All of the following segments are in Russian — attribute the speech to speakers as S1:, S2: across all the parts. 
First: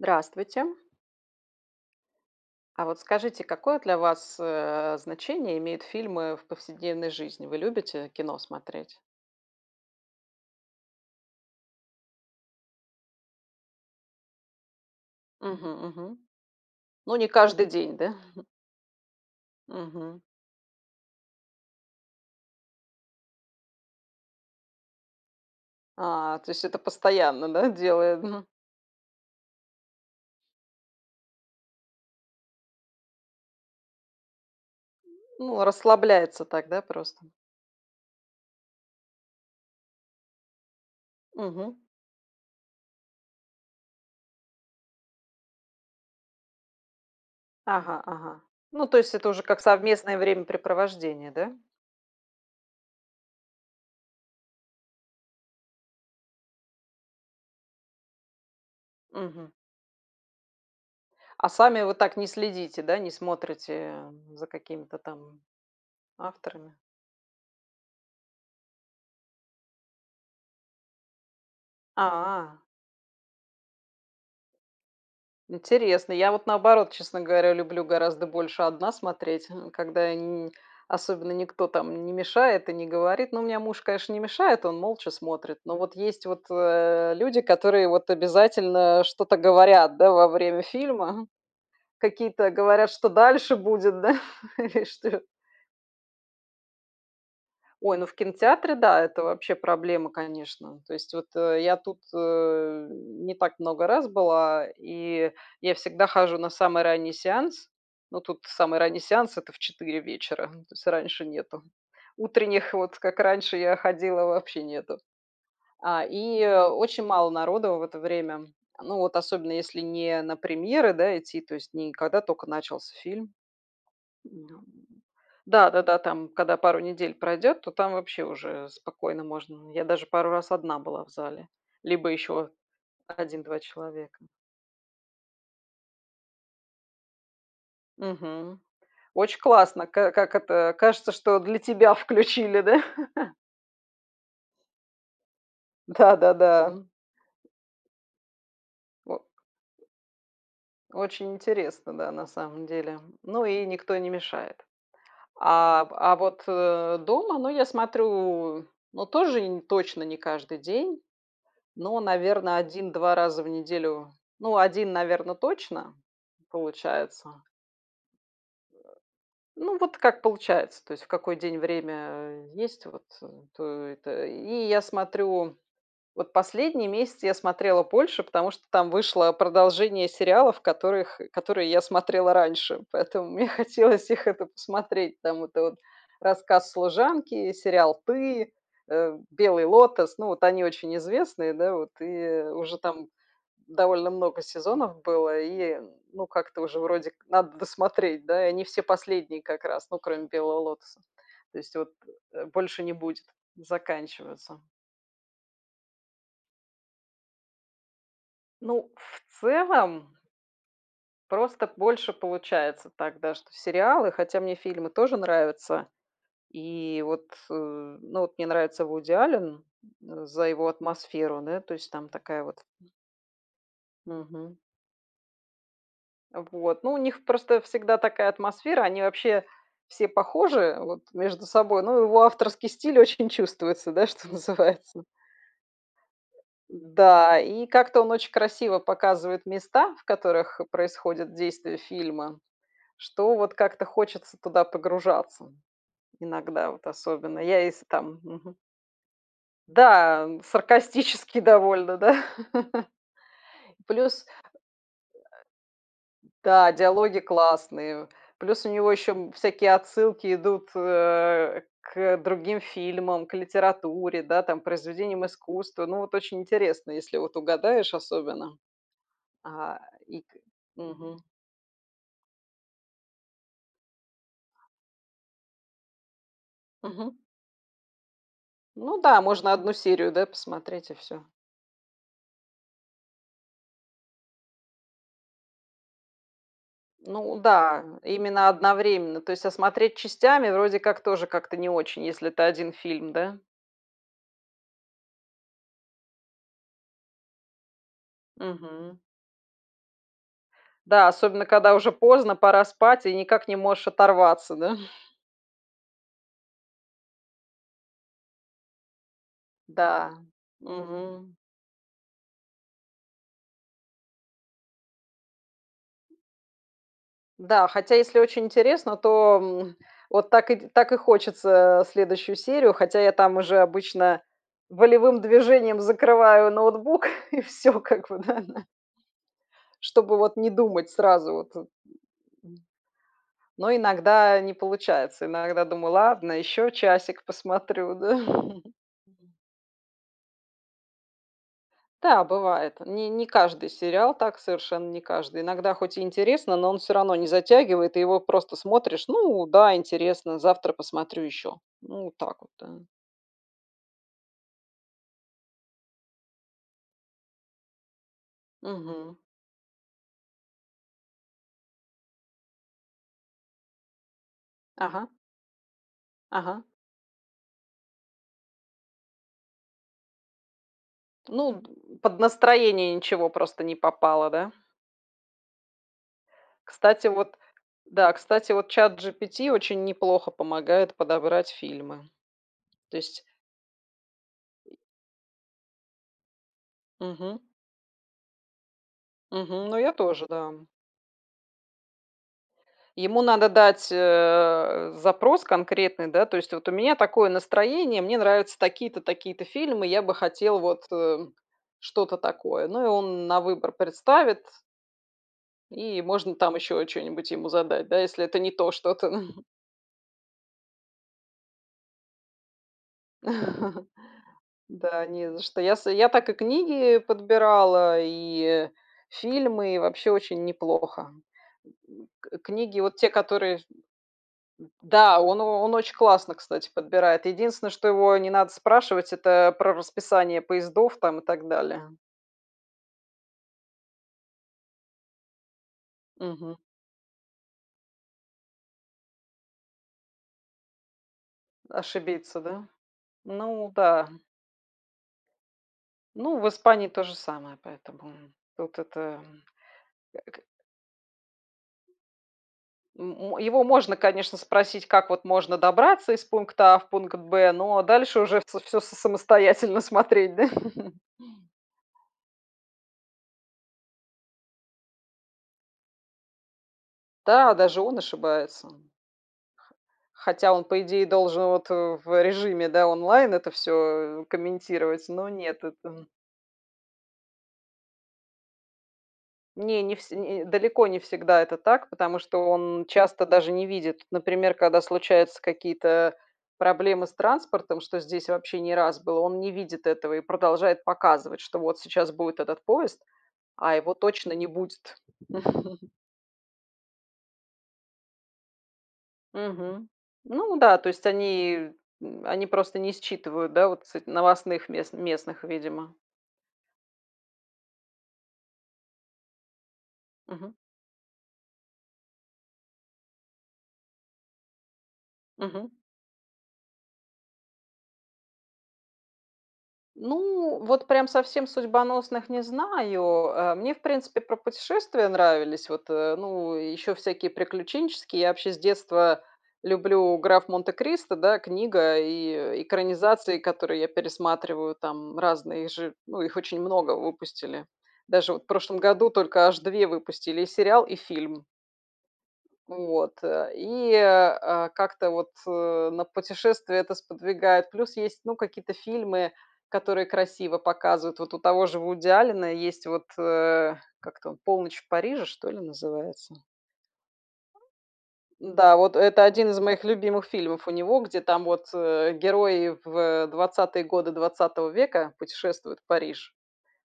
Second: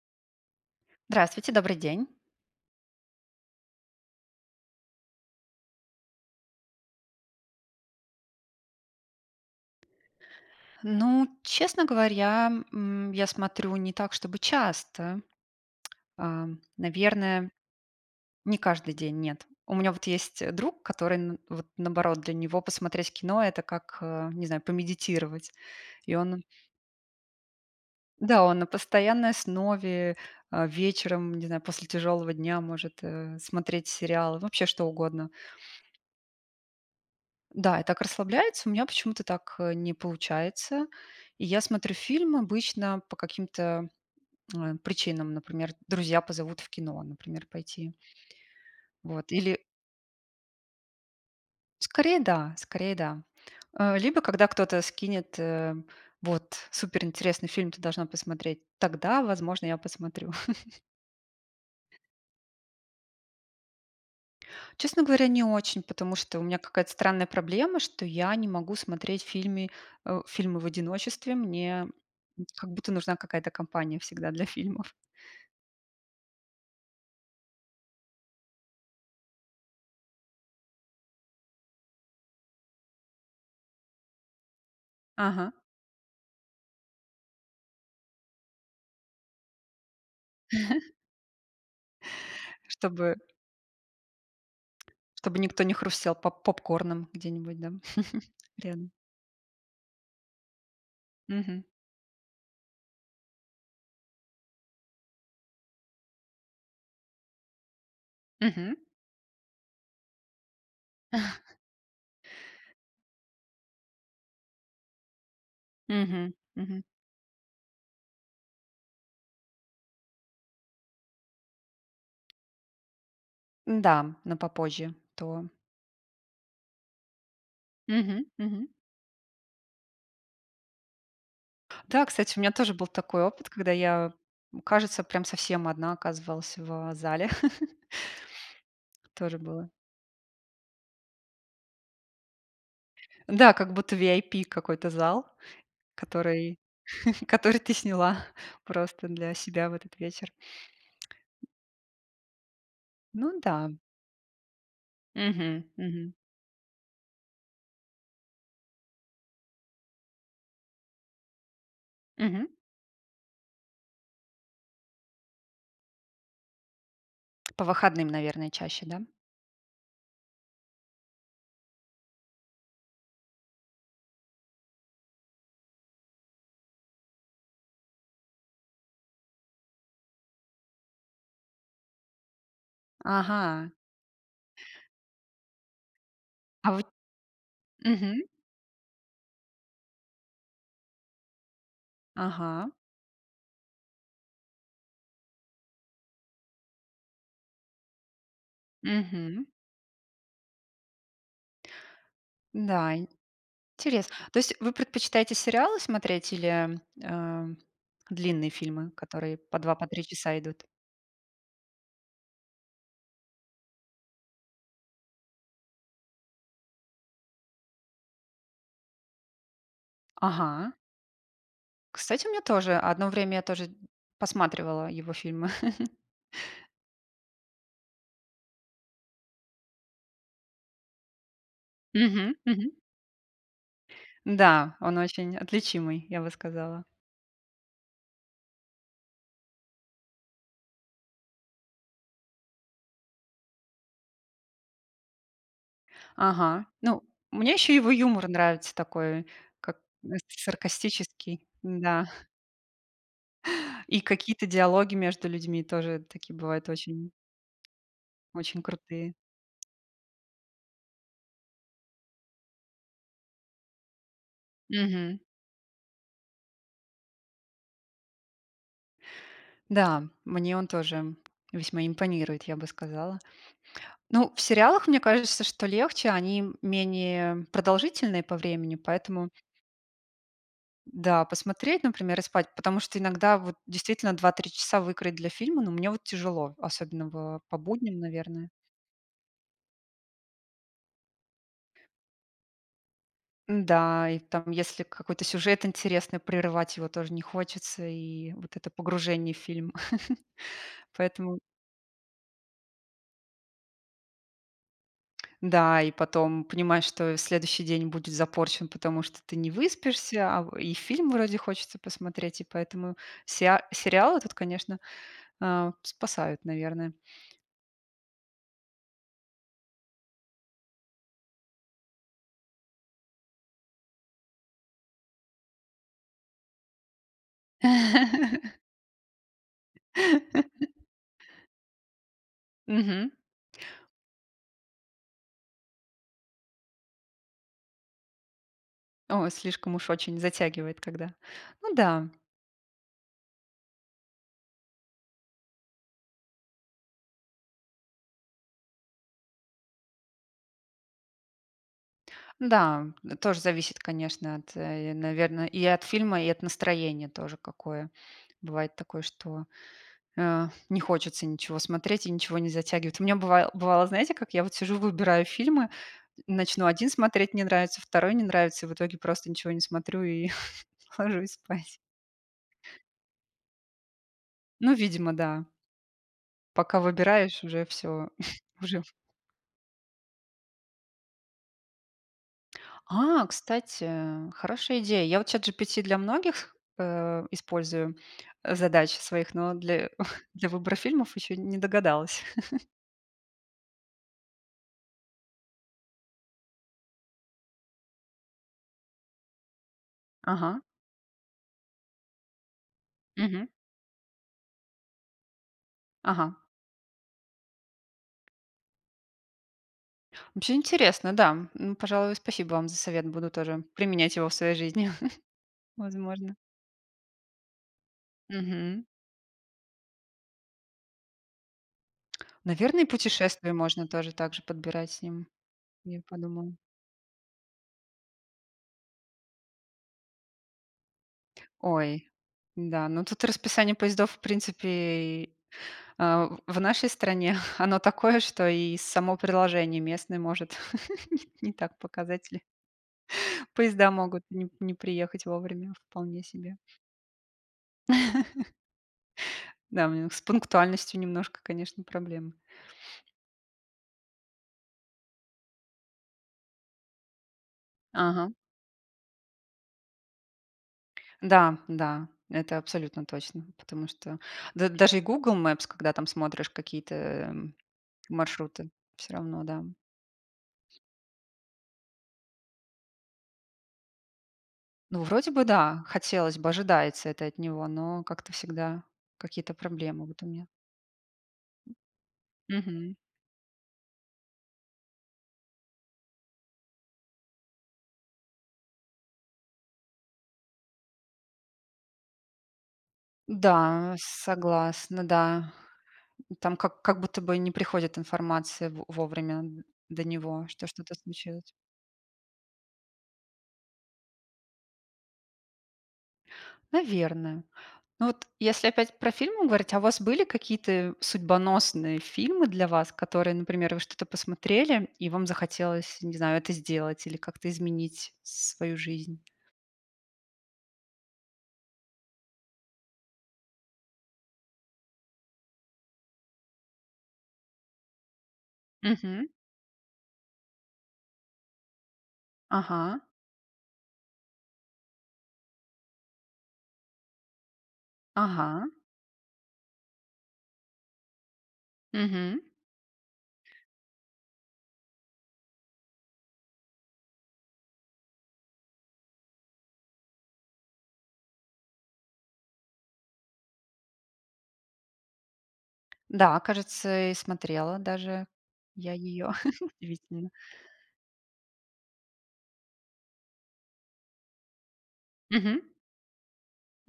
S1: Здравствуйте!
S2: Здравствуйте! Добрый день!
S1: А вот скажите, какое для вас, э, значение имеют фильмы в повседневной жизни? Вы любите кино смотреть?
S2: Ну, честно говоря, м, я смотрю не так чтобы часто.
S1: Мгм, мгм.
S2: Ам,
S1: Ну, не
S2: наверное,
S1: каждый день, да?
S2: не каждый день, нет. У меня вот
S1: Мгм.
S2: есть, э, друг, который н вот, наоборот— для него посмотреть кино это как, а, не знаю, помедитировать, и
S1: А,
S2: он
S1: то есть это постоянно, да, делает,
S2: да,
S1: ну
S2: он на постоянной основе, а, вечером, н не знаю, после тяжелого дня может, э, смотреть сериалы, вообще что угодно.
S1: Ну, расслабляется так, да, просто.
S2: Да, и так расслабляется. У меня почему-то так, э, не получается. И я
S1: Мгм.
S2: смотрю фильм обычно по каким-то, э, причинам. Например, друзья позовут в кино, например, пойти.
S1: Ага, ага. Ну, то есть это
S2: Вот,
S1: уже
S2: или
S1: как совместное времяпрепровождение, да?
S2: Скорее да, скорее да. Э, либо когда кто-то скинет, э, вот: "Суперинтересный фильм. Ты должна посмотреть",- тогда,
S1: Мгм.
S2: возможно, я посмотрю.
S1: А сами вы так не следите, да, не смотрите, э, за какими-то
S2: Честно говоря,
S1: там
S2: не очень, потому что у меня
S1: авторами?
S2: какая-то странная проблема, что я не могу смотреть фильмы, э, фильмы в одиночестве. Мне, м,
S1: А.
S2: как будто нужна какая-то компания всегда для фильмов.
S1: Интересно. Я вот, наоборот, честно говоря, люблю гораздо больше 1 смотреть, н когда я ни особенно никто там не мешает и не говорит. Ну, у меня муж, конечно, не мешает, он молча
S2: Ага.
S1: смотрит. Но вот есть вот, э, люди, которые вот обязательно что-то говорят, да, во время фильма, какие-то говорят, что
S2: Чтобы
S1: дальше будет, да, и что
S2: чтобы никто не хрустел поп поп-корном где-нибудь, да,
S1: Ой, ну в кинотеатре,
S2: рядом.
S1: да, это вообще проблема, конечно. То есть вот,
S2: Мгм.
S1: э, я тут, э, не так много раз была, и я всегда хожу на самый ранний сеанс. Ну тут
S2: Мгм.
S1: самый ранний сеанс это в 4 вечера, то есть раньше нету. Утренних вот, как раньше я ходила, вообще нету. А,
S2: Мгм.
S1: и
S2: Мгм.
S1: очень мало народу в это время, ну вот особенно, если не на премьеры, да, идти, то есть не когда только начался фильм.
S2: Н-да, на попозже, то он
S1: Да-да-да, там, когда пару недель пройдет, то там вообще
S2: Мгм. Мгм.
S1: уже спокойно можно. Я даже пару раз 1 была в зале,
S2: Да,
S1: либо
S2: кстати, у меня
S1: еще
S2: тоже был такой
S1: 1,
S2: опыт,
S1: 2
S2: когда я,
S1: человека.
S2: м, кажется, прям совсем 1 оказывалась в зале.
S1: Мгм.
S2: Тоже
S1: Очень
S2: было.
S1: классно, ка ка как это, кажется, что для тебя включили, да?
S2: Да, как будто VIP какой-то зал, который
S1: Да-да-да.
S2: который ты сняла просто
S1: Во
S2: для себя в этот вечер.
S1: Очень интересно, да, на самом деле,
S2: Ну
S1: ну и
S2: да.
S1: никто не мешает.
S2: Мгм.
S1: А,
S2: Мгм.
S1: а вот, э, дома, ну, я смотрю ну тоже инь точно не каждый день, но,
S2: Мгм.
S1: наверно, 1, 2 раза в неделю. Ну, 1, наверно, точно получается.
S2: По выходным, наверное, чаще, да?
S1: Ну вот, как получается, то есть в какой день время есть вот, э, то это И я смотрю вот последний месяц я смотрела больше, потому что там вышло продолжение сериалов, которых, э, которые я смотрела раньше, поэтому мне
S2: Ага.
S1: хотелось их, это, посмотреть. Там это вот:
S2: А
S1: "Рассказ
S2: воть
S1: служанки", сериал
S2: Мгм.
S1: "Ты", э, "Белый лотос". Ну вот они очень известные, да вот, и
S2: Ага.
S1: уже там довольно много сезонов было, и ну как-то уже, вроде как, надо досмотреть, да? Они все последние
S2: Мгм.
S1: как раз, ну, кроме "Белого Лотоса". То есть вот, э, больше не
S2: Да, ин
S1: будет,
S2: терес. То есть
S1: заканчиваются.
S2: вы предпочитаете сериалы смотреть или, эм, длинные
S1: Ну,
S2: фильмы, которые
S1: в
S2: по 2, по 3
S1: целом
S2: часа идут?
S1: просто больше получается так, да, что сериалы. Хотя мне фильмы тоже нравятся, и вот, э Ну вот мне нравится Вуди Аллен за его
S2: Ага.
S1: атмосферу, да. То есть там
S2: Кстати, мне
S1: такая вот.
S2: тоже. Одно время я тоже д
S1: Мгм.
S2: посматривала его фильмы.
S1: А вот. Ну у них просто всегда такая атмосфера, они вообще все похожи, вот, между собой, но его
S2: Мгм.
S1: авторский
S2: Мгм.
S1: стиль очень чувствуется, да, что
S2: Да, он
S1: называется.
S2: очень отличимый, я бы сказала.
S1: Да, и как-то он очень красиво показывает места, в которых происходит действие фильма, что вот как-то хочется туда погружаться,
S2: Ага.
S1: иногда вот
S2: Ну,
S1: особенно.
S2: мне
S1: Я
S2: ещё
S1: если
S2: его
S1: там
S2: юмор
S1: Мгм.
S2: нравится такой, как, ну,
S1: Да, саркастически
S2: саркастический,
S1: довольно,
S2: да.
S1: да?
S2: И
S1: Плюс
S2: какие-то диалоги между людьми тоже такие бывают
S1: Да,
S2: очень,
S1: диалоги классные.
S2: очень
S1: Плюс у него еще,
S2: крутые.
S1: м, всякие отсылки идут, э, к другим фильмам, к литературе, да, там к
S2: Мгм.
S1: произведениям искусства. Ну вот очень интересно, если вот угадаешь особенно. А,
S2: Да,
S1: и к
S2: мне он тоже
S1: Мгм.
S2: весьма импонирует, я бы сказала. Ну, в сериалах, мне кажется, что легче. Они
S1: Мгм.
S2: менее продолжительные по времени,
S1: Ну да,
S2: поэтому
S1: можно 1 серию, да, посмотреть и
S2: Да,
S1: всё.
S2: посмотреть, например, и спать. Потому что иногда вот, действительно, 2, 3 часа выкроить для фильма- ну, мне вот тяжело, особенно
S1: Ну
S2: в по
S1: да,
S2: будням, наверное.
S1: именно одновременно, то есть, а смотреть частями, вроде как, тоже как-то не очень, если это 1 фильм. Да?
S2: Н-да, и там, если какой-то сюжет интересный, прерывать его тоже не хочется, и вот это
S1: Мгм.
S2: погружение в фильм.
S1: Да,
S2: Поэтому
S1: особенно когда уже поздно, пора спать и никак не можешь оторваться. Да?
S2: Да, и потом понимаешь, что следующий день будет запорчен, потому что ты не
S1: Да.
S2: выспишься, а в и фильм
S1: Мгм.
S2: вроде хочется посмотреть, и поэтому сеа сериалы тут, конечно, а, спасают, наверно.
S1: Да, хотя, если очень интересно, то, м, вот так и так и хочется, э, следующую серию. Хотя я там уже обычно волевым движением закрываю ноутбук и всё, как бы, да, на чтобы, вот, не думать сразу вот, э, м.
S2: Мгм.
S1: Но иногда не получается. Иногда думаю: "Ладно, еще часик посмотрю",- да.
S2: О, слишком уж очень затягивает когда. Ну да.
S1: Да, бывает. Не не каждый сериал так, совершенно не каждый. Иногда, хоть и интересно, но он всё равно не затягивает, и его просто смотришь: "Ну да, интересно. Завтра посмотрю еще". Ну вот так вот, да.
S2: Да, тоже зависит, конечно, от, э, наверно, и от фильма, и от настроения тоже какое. Бывает такое,
S1: Мгм.
S2: что, э, не хочется ничего смотреть, и ничего не затягивает. У меня быва бывало, знаете как, я вот сижу
S1: Ага.
S2: выбираю фильмы,
S1: Ага.
S2: начну 1 смотреть- не нравится, 2- не нравится и в итоге просто ничего не смотрю, и ложусь
S1: Ну,
S2: спать.
S1: д под настроение ничего просто не попало, да?
S2: Ну, видимо, да. Пока
S1: Кстати, вот
S2: выбираешь, уже всё,
S1: Да, кстати, вот
S2: уже в
S1: ChatGPT очень неплохо помогает подобрать фильмы. То есть
S2: А, кстати, хорошая идея. Я вот ChatGPT для многих, э,
S1: Мгм.
S2: использую задач своих, но
S1: Мгм, ну
S2: для
S1: я тоже,
S2: для
S1: да.
S2: выбора фильмов еще не догадалась.
S1: Ему надо дать, э, запрос конкретный, да, то есть: вот у меня такое настроение, мне нравятся такие-то, такие-то фильмы, я бы хотел
S2: Ага.
S1: вот, э, м, что-то такое. Ну, и он на
S2: Мгм.
S1: выбор представит и можно
S2: Ага.
S1: там еще чё-нибудь ему задать, да, если это не то что-то.
S2: Вообще интересно, да. М, пожалуй, спасибо вам за совет. Буду тоже применять его в своей жизни.
S1: Да, не за что. Я с я так и
S2: Возможно.
S1: книги подбирала, и, э,
S2: Мгм.
S1: фильмы, и вообще очень неплохо. К книги,
S2: Наверно, и
S1: вот те,
S2: путешествия
S1: которые
S2: можно тоже также подбирать с
S1: Да,
S2: ним.
S1: он о он очень
S2: Я
S1: классно,
S2: подумала.
S1: кстати, подбирает. Единственное, что его не надо спрашивать, это про расписание поездов там и так далее.
S2: Ой, да, ну тут расписание поездов в принципе и, а,
S1: Мгм.
S2: в нашей стране, оно такое, что и само приложение местное может не так
S1: Ошибиться,
S2: показатели.
S1: да? Ну
S2: Поезда
S1: да.
S2: могут не не приехать вовремя вполне
S1: Ну, в
S2: себе.
S1: Испании то же самое, поэтому, вот это, м,
S2: Да, у него с
S1: эк
S2: пунктуальностью немножко, конечно, проблемы.
S1: М мо его можно, конечно, спросить, как вот можно добраться из пункта А в пункт Б, но дальше
S2: Ага.
S1: уже вс всё с самостоятельно смотреть, да.
S2: Да, да, это абсолютно точно, потому что да, даже и Google Maps, когда там смотришь какие-то, э, м,
S1: Да, даже он ошибается.
S2: маршруты, всё равно, да.
S1: Хотя он, по идее, должен вот, э, в режиме, да, онлайн это всё
S2: Ну,
S1: комментировать, но-
S2: вроде бы,
S1: нет
S2: да,
S1: этого.
S2: хотелось бы, ожидается это от него, но как-то всегда какие-то
S1: Не, не
S2: проблемы
S1: все
S2: вот у
S1: э,
S2: меня.
S1: далеко не всегда это так, потому что он
S2: Мгм.
S1: часто даже не видит. Например, когда случаются какие-то проблемы с транспортом- что здесь вообще не раз было- он не видит этого и продолжает показывать, что вот сейчас будет этот поезд, а его
S2: Да,
S1: точно не будет.
S2: согласна, да. Там как как будто бы не приходит информация во вовремя д
S1: Мгм.
S2: до него,
S1: Ну
S2: что
S1: да, то
S2: что-то
S1: есть
S2: случилось.
S1: они, э, они просто не считывают, да, вот с новостных мес местных, видимо.
S2: Наверно. Но вот, если опять про фильмы говорить- а у вас были
S1: Мгм.
S2: какие-то судьбоносные фильмы для вас, которые, например, вы что-то посмотрели, и вам
S1: Мгм.
S2: захотелось, не знаю, это сделать, или как-то изменить свою жизнь?
S1: Ну, вот прям совсем судьбоносных не знаю. Э, мне в принципе про путешествия нравились, вот, э, ну еще всякие приключенческие. Я вообще с детства
S2: Мгм.
S1: люблю "Граф Монте-Кристо", да, книга и
S2: Ага.
S1: экранизации, которые я пересматриваю, там разные же. Ну их очень много выпустили. Даже вот в
S2: Ага.
S1: прошлом году только аж 2 выпустили: и сериал, и фильм.
S2: Мгм.
S1: Вот, э, и, а, как-то вот, э, на путешествия это сподвигает. Плюс, есть ну какие-то фильмы, которые красиво показывают. Вот у того же Вуди Аллена есть вот, э Как там? "Полночь в Париже", что ли, называется.
S2: Да, кажется, и смотрела даже
S1: Да.
S2: я
S1: Вот это
S2: ее,.
S1: 1 из моих любимых
S2: [unintelligible]
S1: фильмов у него. Где, там вот, э, герои в 20-е годы 20 века
S2: Мгм.
S1: путешествуют в Париж.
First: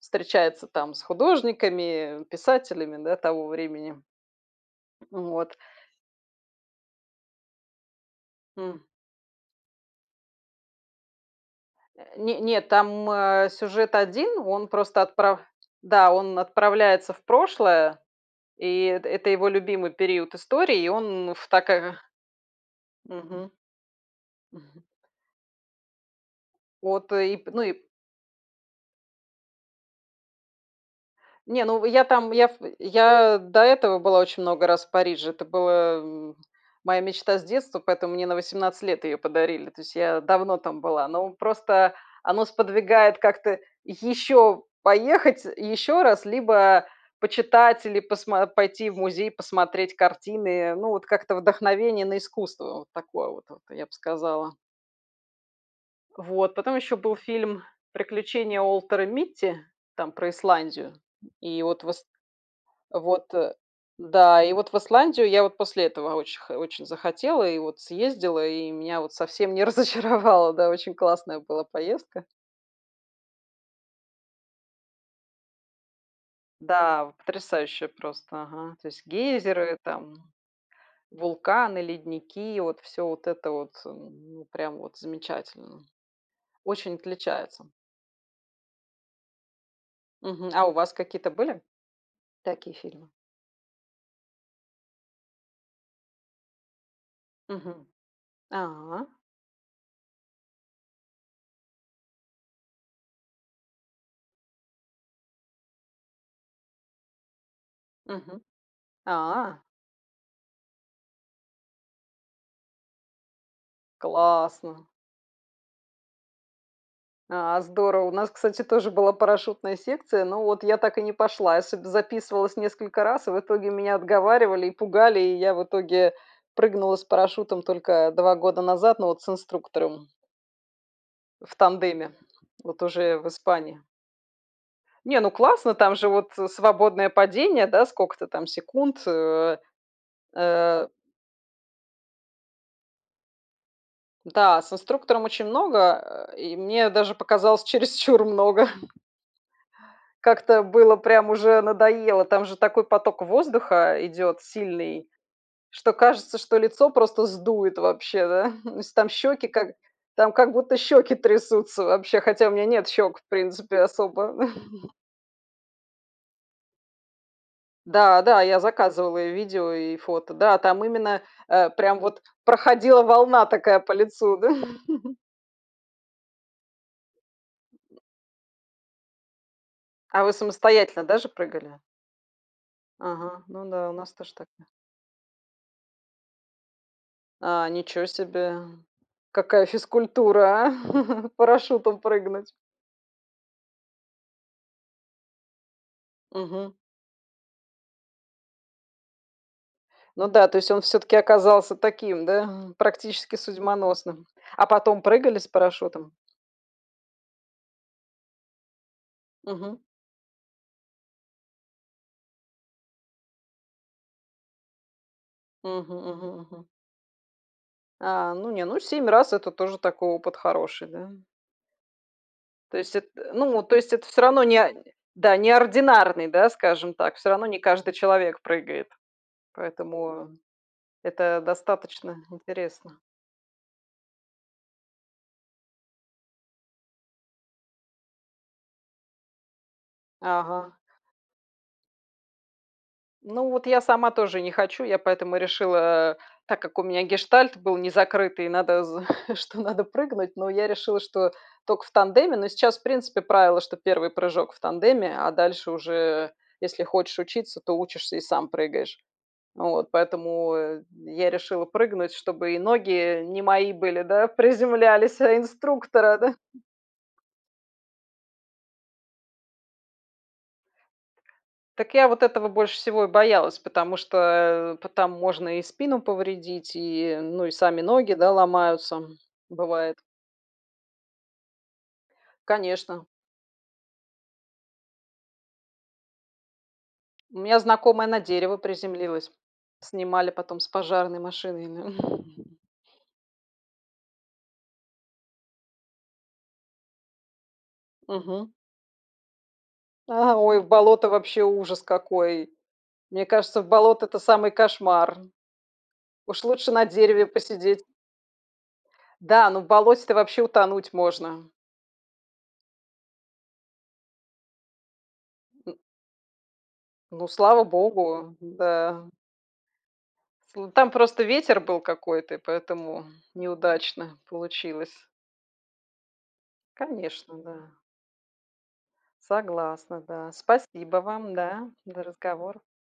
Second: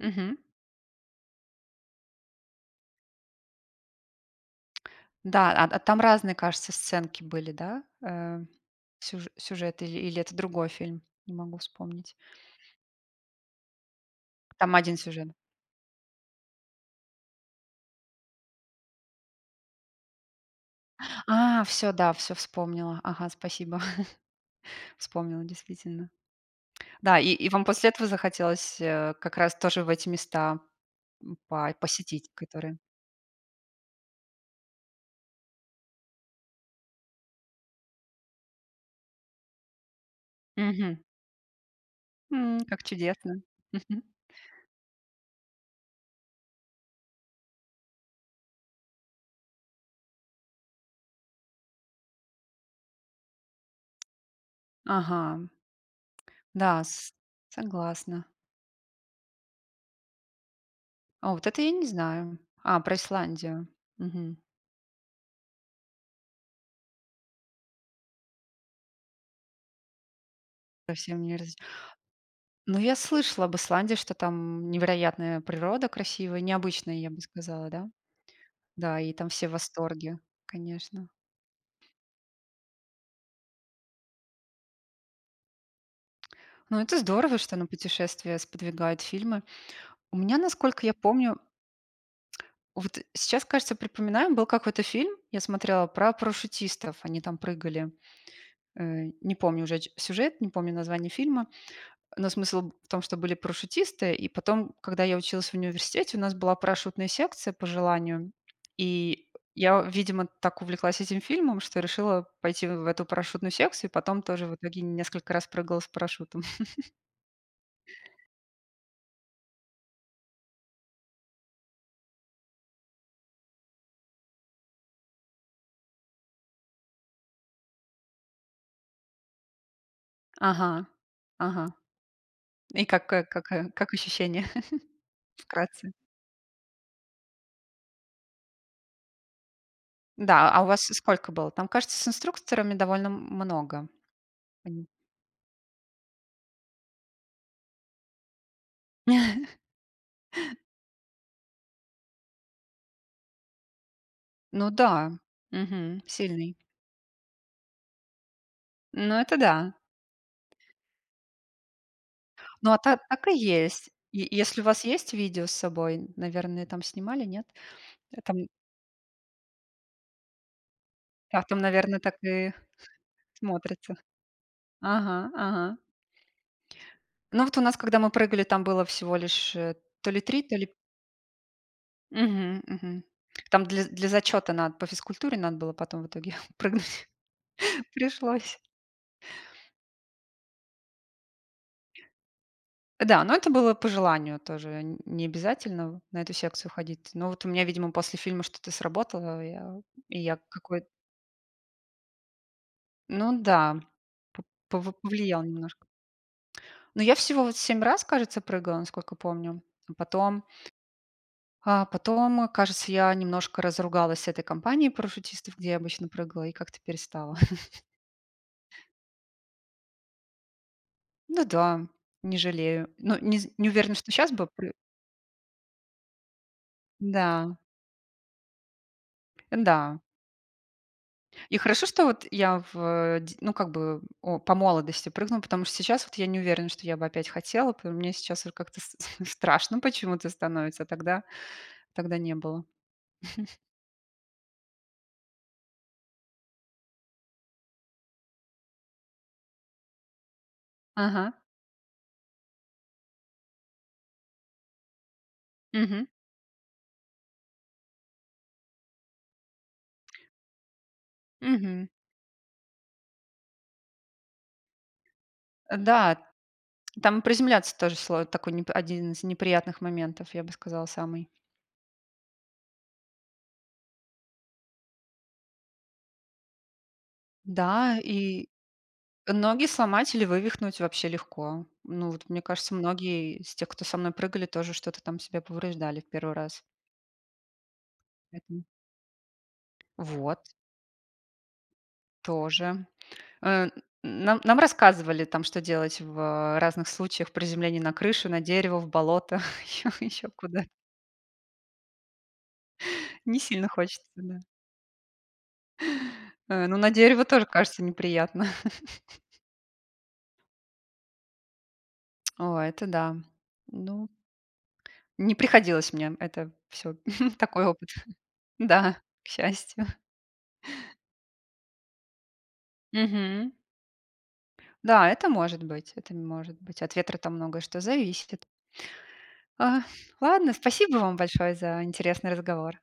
S2: Мгм.
S1: там с художниками, писателями, да, того времени.
S2: Да,
S1: Вот.
S2: а а т там разные, кажется, сценки были, да? Э,
S1: М.
S2: сюж сюжет или или это другой фильм? Не могу
S1: Э,
S2: вспомнить.
S1: не нет, там, э, сюжет 1, он
S2: Там 1
S1: просто
S2: сюжет?
S1: отправ да, он отправляется в прошлое, и это это его любимый период истории, и он в
S2: А,
S1: так,
S2: всё,
S1: ага
S2: да, всё вспомнила. Ага,
S1: Мгм.
S2: спасибо.
S1: Мгм.
S2: Вспомнила, действительно.
S1: Вот
S2: Да, и
S1: и и
S2: и
S1: п ну
S2: вам
S1: и п
S2: после этого захотелось, э, как раз тоже в эти места, м,
S1: Не,
S2: па
S1: ну в я
S2: посетить
S1: там Я п
S2: которые?
S1: я до этого была очень много раз в Париже. Это было, м моя мечта с детства, поэтому мне на 18 лет ее подарили. То есть я давно там
S2: Мгм.
S1: была, но просто оно
S2: М, как
S1: сподвигает
S2: чудесно!
S1: как-то
S2: Мгм.
S1: еще поехать, э, и еще раз, либо почитать или посмо пойти в музей посмотреть картины, э. Ну вот как-то вдохновение на искусство вот такое вот, вот я б сказала.
S2: Ага,
S1: Вот, потом
S2: да,
S1: еще
S2: с
S1: был фильм
S2: согласна.
S1: "Приключения Уолтера Митти" там про Исландию,
S2: О, вот это
S1: и
S2: я
S1: вот
S2: не
S1: вос
S2: знаю. А, про
S1: вот, э
S2: Исландию. Мгм.
S1: да. И вот в Исландию я вот после этого оч х очень захотела и вот съездила, и меня вот совсем не разочаровало, да. Очень
S2: Совсем не
S1: классная
S2: раз
S1: была поездка.
S2: Ну, я слышала об Исландии, что там невероятная природа, красивая, необычная,
S1: Да
S2: я
S1: вот,
S2: бы сказала, да?
S1: потрясающие просто, ага, то
S2: Да,
S1: есть:
S2: и там все в
S1: гейзеры, там,
S2: восторге, конечно.
S1: вулканы, ледники- и вот всё вот это вот, м, ну прям вот замечательно.
S2: Ну
S1: Очень
S2: это здорово, что
S1: отличается.
S2: на путешествия сподвигают фильмы. У меня,
S1: Мгм. А у
S2: насколько
S1: вас
S2: я
S1: какие-то
S2: помню
S1: были? Такие
S2: Вот
S1: фильмы?
S2: сейчас, кажется, припоминаю, был какой-то фильм, я смотрела, про парашютистов, они там
S1: Мгм.
S2: прыгали.
S1: А.
S2: Э, не помню уже о ч сюжет, не помню название фильма, э, но смысл б в том, что были парашютисты, и потом, когда я училась в университете, у нас была парашютная секция по желанию,
S1: Мгм.
S2: и
S1: А.
S2: я, видимо, так увлеклась этим фильмом, что решила пойти в эту парашютную секцию, и потом тоже в итоге
S1: Классно!
S2: несколько раз прыгала с парашютом.
S1: А, здорово! У нас, кстати, тоже была парашютная секция, но вот я так и не пошла. Я сюда записывалась несколько раз, и в итоге меня отговаривали и пугали, и я в итоге прыгнула с парашютом только 2 года назад, но вот с инструктором.
S2: Ага.
S1: В
S2: Ага.
S1: тандеме, вот
S2: И как,
S1: уже
S2: э
S1: в
S2: как, э
S1: Испании.
S2: как ощущения?
S1: Не, ну классно,
S2: Вкратце.
S1: там же вот, э, свободное падение, да, сколько-то там секунд. Э
S2: Да, а у вас
S1: э.
S2: сколько было? Там, кажется, с инструкторами довольно м много.
S1: Да, с
S2: Пони
S1: инструктором очень много, э, и мне даже показалось чересчур много. Как-то было прям уже надоело. Там же такой поток воздуха идет
S2: Ну
S1: сильный,
S2: да.
S1: что
S2: Мгм.
S1: кажется,
S2: Сильный.
S1: что лицо просто сдует вообще, да. То есть там
S2: Ну это,
S1: щеки
S2: да.
S1: как там как будто щеки трясутся вообще, хотя у меня
S2: Ну, а
S1: нет
S2: та
S1: щек, в
S2: так и
S1: принципе,
S2: есть. Е
S1: особо.
S2: если у вас есть видео с собой, наверное, там снимали, нет? Э,
S1: Да, да,
S2: там
S1: я заказывала и видео, и фото. Да, там именно,
S2: [unintelligible]
S1: э, прям
S2: ,наверно, так
S1: вот
S2: и
S1: проходила волна такая по
S2: смотрится.
S1: лицу, да.
S2: Ага, ага. Ну вот у нас, когда мы прыгали, там было всего лишь, э, то ли
S1: А вы
S2: 3, то ли
S1: самостоятельно, да, же прыгали?
S2: Мгм, мгм.
S1: Ага.
S2: Там
S1: Ну
S2: для
S1: да, у
S2: для
S1: нас тоже так,
S2: зачёта
S1: да.
S2: надо, по физкультуре надо было потом в итоге прыгнуть.
S1: А, ничего себе!
S2: Пришлось.
S1: Какая физкультура, а! Парашютом прыгнуть.
S2: Да, но это было по желанию тоже. Не не обязательно в на эту секцию
S1: Мгм.
S2: ходить. Но вот у меня, видимо, после фильма что-то сработало и я и
S1: Ну
S2: я
S1: да, то есть он
S2: какой
S1: всё-таки оказался таким, да,
S2: Ну
S1: практически
S2: да,
S1: судьбоносным.
S2: по
S1: А
S2: пов
S1: потом прыгали
S2: повлиял
S1: с
S2: немножко.
S1: парашютом?
S2: Ну я всего вот 7 раз, кажется, прыгала, насколько помню.
S1: Мгм.
S2: Потом а потом, кажется, я немножко разругалась с этой компанией парашютистов, где я
S1: Мгм
S2: обычно
S1: мгм
S2: прыгала, и
S1: мгм.
S2: как-то перестала.
S1: А, ну, не, ну 7 раз это тоже такой опыт хороший, да?
S2: Ну да, не
S1: То
S2: жалею.
S1: есть эт
S2: Но не з
S1: ну,
S2: не
S1: то есть
S2: уверена,
S1: это
S2: что
S1: всё
S2: щас
S1: равно
S2: бы пры
S1: не да, не ординарный, да, скажем так, всё равно
S2: Н-да.
S1: не каждый человек прыгает.
S2: Н-да.
S1: Поэтому это
S2: И хорошо, что
S1: достаточно
S2: вот я в,
S1: интересно.
S2: э, д ну, как бы, э, о, по молодости прыгнула, потому что сейчас вот я не уверена, что я бы опять хотела, по мне сейчас уже как-то ст страшно почему-то
S1: Ага.
S2: становится, а тогда, тогда не было.
S1: Ну вот я сама тоже не хочу. Я поэтому решила, э,- так как у меня гештальт был незакрытый- надо з что надо прыгнуть, но я решила, что
S2: Ага.
S1: только в тандеме. Но сейчас, в принципе, правило, что 1 прыжок в тандеме, а дальше
S2: Мгм.
S1: уже, если хочешь учиться, то учишься и сам прыгаешь. Вот, поэтому, э, я решила
S2: Мгм.
S1: прыгнуть, чтобы и ноги не мои были, да, приземлялись, а
S2: Э, да,
S1: инструктора, да.
S2: там и приземляться тоже сло такой неп 1 из неприятных моментов, я бы сказала, самый.
S1: Так я вот этого больше всего и боялась, потому что, э, по там можно и спину повредить, и, ну и сами
S2: Да,
S1: ноги, да,
S2: и
S1: ломаются,
S2: ноги
S1: бывает.
S2: сломать или вывихнуть вообще легко. Ну, вот, мне кажется,
S1: Конечно.
S2: многие из тех, кто со мной прыгали, тоже что-то там себе повреждали в 1 раз.
S1: У меня знакомая на дерево
S2: Один.
S1: приземлилась, снимали
S2: Вот.
S1: потом с пожарной машиной.
S2: Тоже. Э, н нам нам рассказывали там, что делать в, а, разных случаях приземления на крыши, на
S1: Мгм.
S2: дерево, в болото, ещё ещё
S1: А, ой!
S2: куда.
S1: В болото! Вообще ужас какой! Мне
S2: Не
S1: кажется, в
S2: сильно
S1: болото-
S2: хочется,
S1: это
S2: да.
S1: самый кошмар. Уж
S2: Э,
S1: лучше
S2: ну
S1: на
S2: на дерево
S1: дереве
S2: тоже, кажется,
S1: посидеть.
S2: неприятно.
S1: Да, но в болоте-то вообще утонуть можно.
S2: О, это да. Ну Не
S1: М.
S2: приходилось мне, это всё
S1: Ну, слава
S2: такой опыт.
S1: богу,
S2: Да,
S1: да.
S2: к счастью.
S1: Слу там просто ветер был какой-то, и поэтому
S2: Мгм.
S1: неудачно получилось.
S2: Да, это может быть. Это не может быть. От ветра там
S1: Конечно,
S2: многое
S1: да.
S2: что зависит. Ага,
S1: Согласна, да.
S2: ладно,
S1: Спасибо
S2: спасибо вам
S1: вам,
S2: большое
S1: да,
S2: за
S1: за
S2: интересный
S1: разговор.
S2: разговор.